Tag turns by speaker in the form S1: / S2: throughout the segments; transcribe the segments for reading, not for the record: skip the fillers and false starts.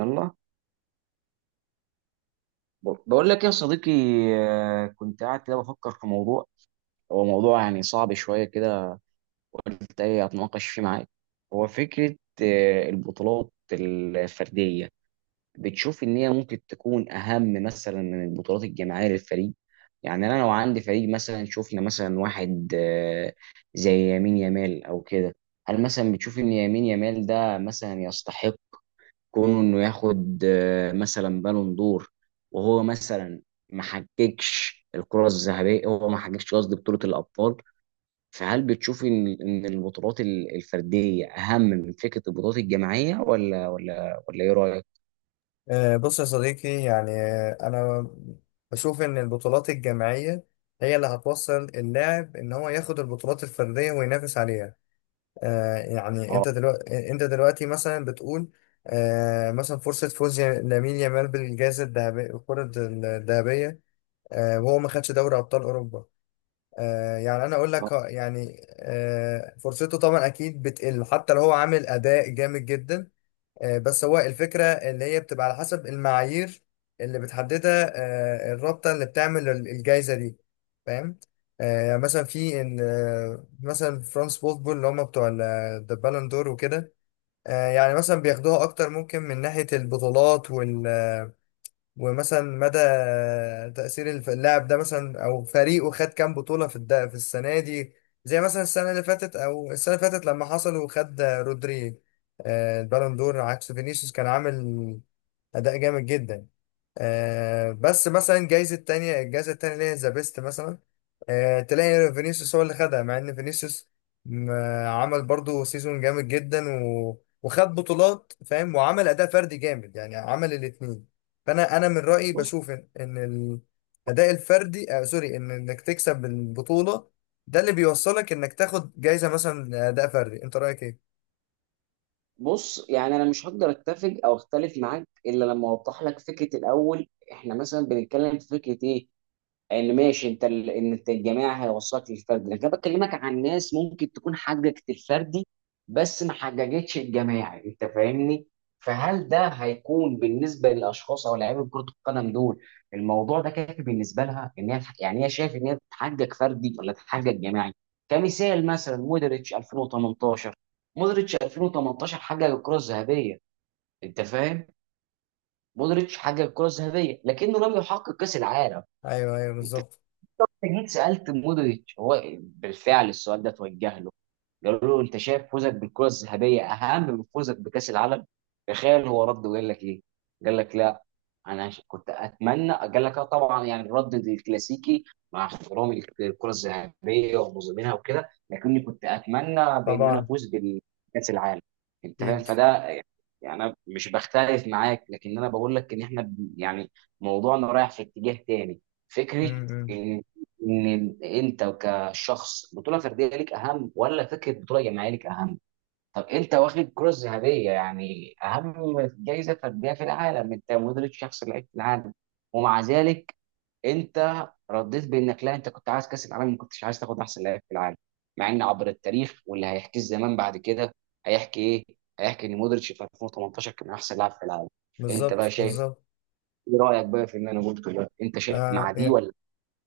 S1: يلا، بقول لك يا صديقي. كنت قاعد كده بفكر في موضوع. هو موضوع يعني صعب شوية كده، قلت ايه اتناقش فيه معاك. هو فكرة البطولات الفردية، بتشوف ان هي ممكن تكون اهم مثلا من البطولات الجماعية للفريق؟ يعني انا لو عندي فريق، مثلا شفنا مثلا واحد زي يمين يمال او كده، هل مثلا بتشوف ان يمين يمال ده مثلا يستحق كونه انه ياخد مثلا بالون دور؟ وهو مثلا ما حققش الكرة الذهبية، هو ما حققش قصدي بطولة الأبطال. فهل بتشوف ان البطولات الفردية أهم من فكرة البطولات الجماعية ولا إيه رأيك؟
S2: بص يا صديقي، يعني أنا بشوف إن البطولات الجماعية هي اللي هتوصل اللاعب إن هو ياخد البطولات الفردية وينافس عليها. يعني
S1: اه.
S2: أنت دلوقتي مثلا بتقول مثلا فرصة فوز لامين يامال بالجائزة الذهبية، الكرة الذهبية، وهو ما خدش دوري أبطال أوروبا. يعني أنا أقول
S1: آه.
S2: لك، فرصته طبعا أكيد بتقل حتى لو هو عامل أداء جامد جدا. بس هو الفكرة اللي هي بتبقى على حسب المعايير اللي بتحددها الرابطة اللي بتعمل الجايزة دي، فاهم؟ مثلا في ال- آه، مثلا فرانس بوتبول اللي هم بتوع البالون دور وكده. يعني مثلا بياخدوها اكتر ممكن من ناحية البطولات، ومثلا مدى تأثير اللاعب ده مثلا أو فريقه خد كام بطولة في السنة دي، زي مثلا السنة اللي فاتت لما حصل وخد رودري. البالون دور، عكس فينيسيوس كان عامل أداء جامد جدا. بس مثلا جايزة تانية، الجايزة التانية اللي هي ذا بيست مثلا، تلاقي فينيسيوس هو اللي خدها، مع ان فينيسيوس م- عمل برضو سيزون جامد جدا وخد بطولات، فاهم، وعمل أداء فردي جامد، يعني عمل الاتنين. فأنا من رأيي
S1: بص
S2: بشوف إن الأداء الفردي، سوري، إنك تكسب البطولة ده اللي بيوصلك إنك تاخد جايزة مثلا أداء فردي. أنت رأيك إيه؟
S1: بص يعني انا مش هقدر اتفق او اختلف معاك الا لما اوضح لك فكره. الاول احنا مثلا بنتكلم في فكره ايه؟ ان ماشي انت ال... ان انت الجماعي هيوصلك للفردي، لكن انا بكلمك عن ناس ممكن تكون حققت الفردي بس ما حققتش الجماعي، انت فاهمني؟ فهل ده هيكون بالنسبه للاشخاص او لاعيبه كره القدم دول الموضوع ده كافي بالنسبه لها، ان هي يعني هي شايف ان هي تحقق فردي ولا تحقق جماعي؟ كمثال مثلا مودريتش 2018، مودريتش 2018 حقق الكره الذهبيه، انت فاهم؟ مودريتش حقق الكره الذهبيه لكنه لم يحقق كاس العالم.
S2: أيوه، أيوه،
S1: انت
S2: بالظبط.
S1: انت جيت سالت مودريتش، هو بالفعل السؤال ده توجه له، قالوا له انت شايف فوزك بالكره الذهبيه اهم من فوزك بكاس العالم؟ تخيل هو رد وقال لك ايه؟ قال لك لا. انا كنت اتمنى، قال لك اه طبعا، يعني الرد الكلاسيكي مع احترامي للكره الذهبيه ومظلمينها وكده، لكني كنت اتمنى بان انا
S2: طبعا.
S1: افوز بكاس العالم. انت فاهم
S2: أكيد.
S1: فده؟ يعني انا مش بختلف معاك، لكن انا بقول لك ان احنا يعني موضوعنا رايح في اتجاه تاني.
S2: م-
S1: فكره
S2: م.
S1: ان انت الشخص بطوله فرديه ليك اهم ولا فكره بطوله جماعيه ليك اهم. طب انت واخد كره ذهبيه، يعني اهم جائزه فرديه في العالم، انت مدرب شخص لعيب في العالم، ومع ذلك انت رديت بانك لا، انت كنت عايز كاس العالم، ما كنتش عايز تاخد احسن لاعب في العالم، مع ان عبر التاريخ واللي هيحكيه الزمان بعد كده، هيحكي ايه؟ هيحكي ان مودريتش في 2018 كان احسن لاعب في العالم. انت بقى
S2: بالظبط،
S1: شايف
S2: بالظبط.
S1: ايه رايك بقى في اللي انا قلته ده؟ انت شايف مع
S2: آه
S1: دي ولا؟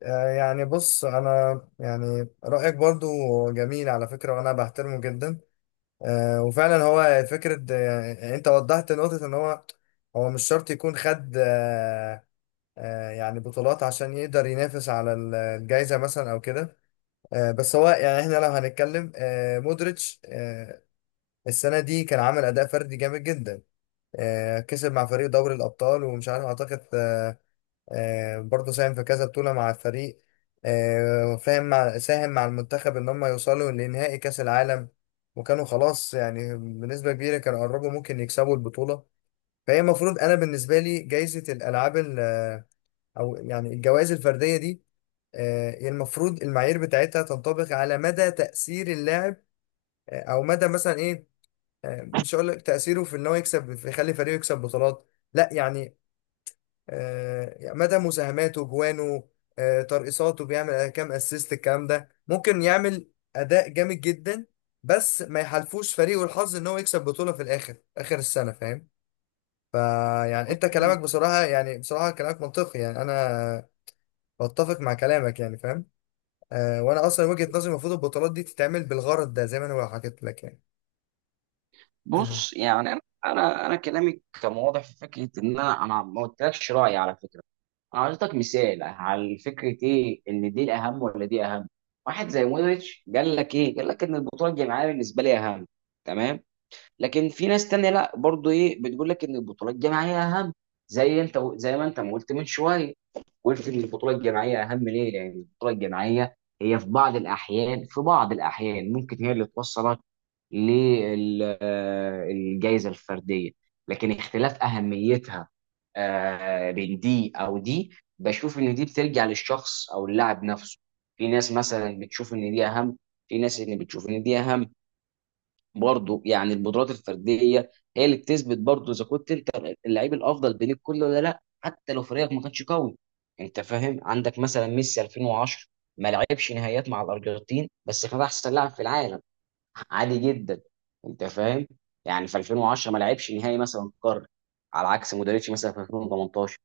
S2: يعني بص انا يعني رايك برضو جميل على فكره، وانا بحترمه جدا. وفعلا هو فكره، يعني انت وضحت نقطه ان هو هو مش شرط يكون خد يعني بطولات عشان يقدر ينافس على الجائزه مثلا او كده. بس هو يعني احنا لو هنتكلم مودريتش، السنه دي كان عامل اداء فردي جامد جدا. كسب مع فريق دوري الابطال، ومش عارف اعتقد برضه ساهم في كذا بطولة مع الفريق. فاهم، مع ساهم مع المنتخب إن هم يوصلوا لنهائي كأس العالم، وكانوا خلاص يعني بنسبة كبيرة كانوا قربوا ممكن يكسبوا البطولة. فهي المفروض، أنا بالنسبة لي جايزة الألعاب أو يعني الجوائز الفردية دي، هي المفروض المعايير بتاعتها تنطبق على مدى تأثير اللاعب، أو مدى مثلا إيه، مش هقول لك تأثيره في إن هو يكسب في يخلي فريقه يكسب بطولات، لا يعني مدى مساهماته جوانه، ترقصاته، بيعمل كام اسيست، الكلام ده ممكن يعمل اداء جامد جدا بس ما يحالفوش فريقه الحظ ان هو يكسب بطولة في الاخر، اخر السنة، فاهم. فيعني انت كلامك بصراحة، يعني بصراحة كلامك منطقي، يعني انا بتفق مع كلامك يعني فاهم. وانا اصلا وجهة نظري المفروض البطولات دي تتعمل بالغرض ده زي ما انا حكيت لك يعني.
S1: بص يعني انا كلامي كان واضح في فكره، ان انا ما قلتلكش رايي على فكره، انا اعطيتك مثال على فكره ايه، ان دي الاهم ولا دي اهم. واحد زي مودريتش قال لك ايه؟ قال لك ان البطوله الجماعيه بالنسبه لي اهم. تمام. لكن في ناس تانية لا، برضو ايه بتقول لك ان البطوله الجماعيه اهم، زي انت، زي ما انت ما قلت من شويه، قلت ان البطوله الجماعيه اهم. ليه؟ لان البطوله الجماعيه هي في بعض الاحيان، في بعض الاحيان، ممكن هي اللي توصلك للجائزه الفرديه. لكن اختلاف اهميتها بين دي او دي، بشوف ان دي بترجع للشخص او اللاعب نفسه. في ناس مثلا بتشوف ان دي اهم، في ناس ان بتشوف ان دي اهم. برضه يعني القدرات الفرديه هي اللي بتثبت برضه اذا كنت انت اللعيب الافضل بين الكل ولا لا، حتى لو فريقك ما كانش قوي. انت فاهم؟ عندك مثلا ميسي 2010 ما لعبش نهائيات مع الارجنتين، بس كان احسن لاعب في العالم عادي جدا. انت فاهم؟ يعني في 2010 ما لعبش نهائي مثلا قارة، على عكس مودريتش مثلا في 2018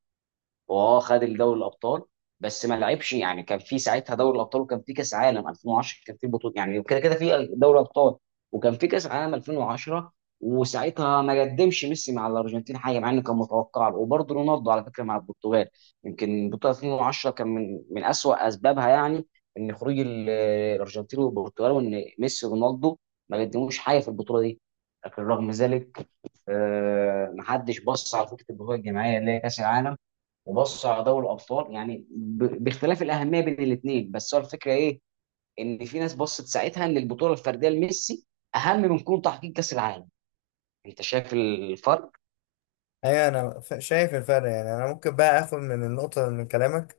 S1: واه خد الدوري الابطال، بس ما لعبش. يعني كان في ساعتها دوري الابطال، وكان في كاس عالم 2010، كان في بطوله يعني كده كده في دوري ابطال، وكان في كاس عالم 2010، وساعتها ما قدمش ميسي مع الارجنتين حاجه مع انه كان متوقع له، وبرضه رونالدو على فكره مع البرتغال. يمكن بطوله 2010 كان من اسوأ اسبابها، يعني ان خروج الارجنتين والبرتغال، وان ميسي ورونالدو ما قدموش حاجه في البطوله دي. لكن رغم ذلك محدش بص على فكره البطوله الجماعيه اللي هي كاس العالم، وبصوا على دوري الابطال، يعني باختلاف الاهميه بين الاثنين. بس هو الفكره ايه، ان في ناس بصت ساعتها ان البطوله الفرديه لميسي اهم من كون تحقيق كاس العالم. انت شايف الفرق؟
S2: ايوه، انا شايف الفرق. يعني انا ممكن بقى اخد من النقطه من كلامك.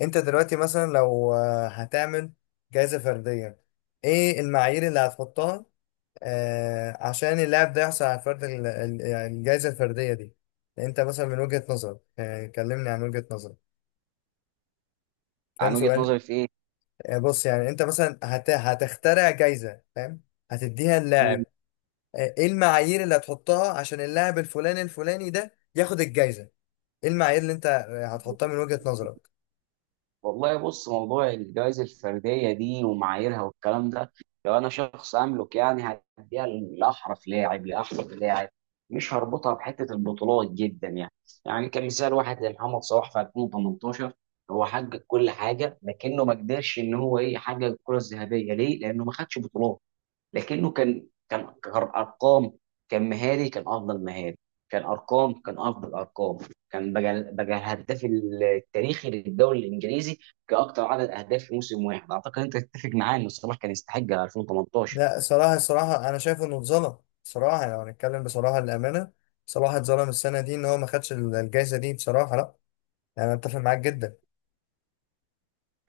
S2: انت دلوقتي مثلا لو هتعمل جائزه فرديه، ايه المعايير اللي هتحطها عشان اللاعب ده يحصل على فرد يعني الجائزه الفرديه دي؟ انت مثلا من وجهه نظرك، كلمني عن وجهه نظرك، فاهم
S1: عن وجهه
S2: سؤال؟
S1: نظري في
S2: بص، يعني انت مثلا هتخترع جائزه، فاهم، هتديها
S1: ايه؟
S2: للاعب. ايه المعايير اللي هتحطها عشان اللاعب الفلاني الفلاني ده ياخد الجائزه؟ ايه المعايير اللي انت هتحطها من وجهة نظرك؟
S1: والله بص موضوع الجوائز الفردية دي ومعاييرها والكلام ده، لو أنا شخص أملك يعني هديها لأحرف لاعب، لأحرف لاعب، مش هربطها بحتة البطولات جدا يعني. يعني كمثال واحد زي محمد صلاح في 2018، هو حقق كل حاجة لكنه ما قدرش إن هو إيه يحقق الكرة الذهبية. ليه؟ لأنه ما خدش بطولات. لكنه كان كارقام، كان مهاري كان افضل مهاري، كان ارقام كان افضل ارقام، كان بقى الهداف التاريخي للدوري الانجليزي كاكثر عدد اهداف في موسم واحد. اعتقد انت تتفق معايا ان صلاح كان يستحق 2018.
S2: لا، صراحة صراحة انا شايف انه اتظلم. صراحة يعني، لو هنتكلم بصراحة للأمانة، صلاح اتظلم السنة دي ان هو ما خدش الجائزة دي، بصراحة. لا يعني انا اتفق معاك جدا.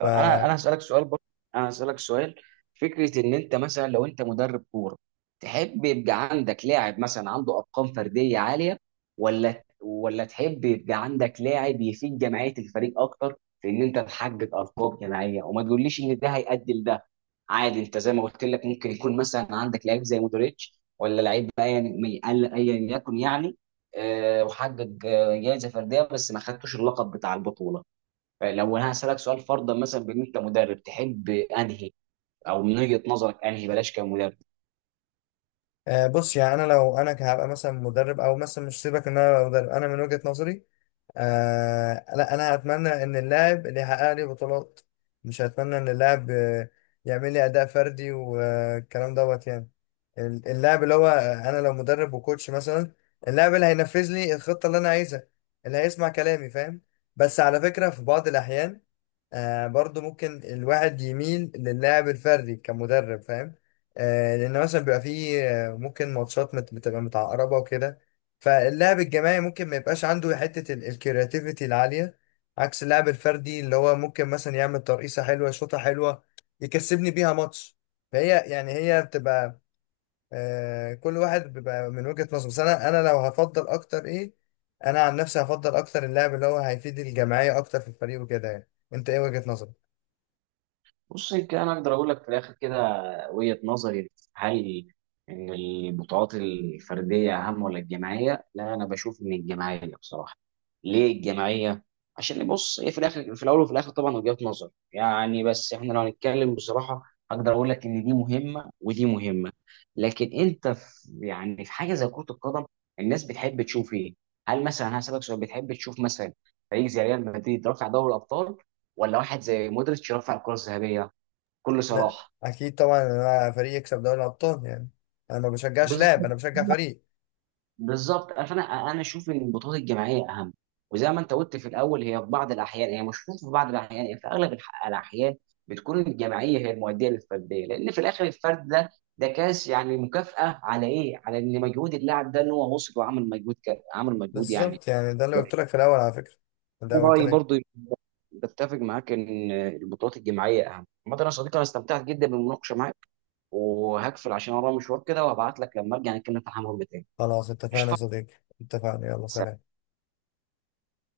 S2: ف
S1: انا هسالك سؤال برضه، انا هسالك سؤال، فكره ان انت مثلا لو انت مدرب كوره، تحب يبقى عندك لاعب مثلا عنده ارقام فرديه عاليه ولا تحب يبقى عندك لاعب يفيد جمعيه الفريق اكتر في ان انت تحقق ارقام جماعيه، وما تقوليش ان ده هيؤدي لده. عادي انت زي ما قلت لك ممكن يكون مثلا عندك لعيب زي مودريتش ولا لعيب ايا ايا يكن يعني، وحقق جائزه فرديه بس ما خدتوش اللقب بتاع البطوله. لو انا هسالك سؤال فرضا مثلا بان انت مدرب، تحب انهي او من وجهه نظرك انهي بلاش كمدرب؟
S2: آه، بص يعني انا لو انا هبقى مثلا مدرب، او مثلا مش سيبك ان انا أبقى مدرب، انا من وجهة نظري لا، انا هتمنى ان اللاعب اللي يحقق لي بطولات، مش هتمنى ان اللاعب يعمل لي اداء فردي والكلام دوت يعني. اللاعب اللي هو، انا لو مدرب وكوتش مثلا، اللاعب اللي هينفذ لي الخطة اللي انا عايزها، اللي هيسمع كلامي، فاهم. بس على فكرة في بعض الاحيان برضو ممكن الواحد يميل للاعب الفردي كمدرب، فاهم. لان مثلا بيبقى فيه ممكن ماتشات بتبقى متعقربة وكده، فاللعب الجماعي ممكن ما يبقاش عنده حتة الكرياتيفيتي العالية عكس اللعب الفردي اللي هو ممكن مثلا يعمل ترقيصة حلوة، شوطة حلوة، يكسبني بيها ماتش. فهي يعني هي بتبقى كل واحد بيبقى من وجهة نظره، بس انا لو هفضل اكتر ايه، انا عن نفسي هفضل اكتر اللعب اللي هو هيفيد الجماعية اكتر في الفريق وكده. يعني انت ايه وجهة نظرك؟
S1: بص يمكن انا اقدر اقول لك في الاخر كده وجهة نظري، هل ان البطولات الفرديه اهم ولا الجماعيه؟ لا انا بشوف ان الجماعيه بصراحه. ليه الجماعيه؟ عشان بص هي في الاخر، في الاول وفي الاخر طبعا وجهة نظر يعني، بس احنا لو هنتكلم بصراحه اقدر اقول لك ان دي مهمه ودي مهمه. لكن انت في يعني في حاجه زي كره القدم، الناس بتحب تشوف ايه؟ هل مثلا هسألك سؤال، بتحب تشوف مثلا فريق زي ريال مدريد رافع دوري الابطال، ولا واحد زي مودريتش رافع الكره الذهبيه؟ بكل
S2: لا
S1: صراحه.
S2: اكيد طبعا انا فريق يكسب دوري الابطال يعني. انا ما بشجعش لاعب،
S1: بالظبط.
S2: انا بشجع فريق.
S1: بالظبط، فانا اشوف ان البطولات الجماعيه اهم. وزي ما انت قلت في الاول، هي في بعض الاحيان، هي مش في بعض الاحيان، هي في اغلب الاحيان بتكون الجماعيه هي المؤديه للفرديه، لان في الاخر الفرد ده كاس يعني مكافاه على ايه؟ على ان مجهود اللاعب ده ان هو وصل وعمل مجهود عمل مجهود يعني.
S2: بالظبط يعني ده اللي
S1: كويس.
S2: قلت لك في الاول، على فكرة ده
S1: أنا
S2: قلت
S1: رايي
S2: لك.
S1: برضو بتفق معاك ان البطولات الجماعيه اهم. عامه يا صديقي انا استمتعت جدا بالمناقشه معاك، وهقفل عشان ورايا مشوار كده، وهبعت لك لما ارجع نتكلم في الحمام تاني.
S2: خلاص اتفقنا يا
S1: قشطه.
S2: صديقي. اتفقنا، يلا
S1: سلام.
S2: سلام.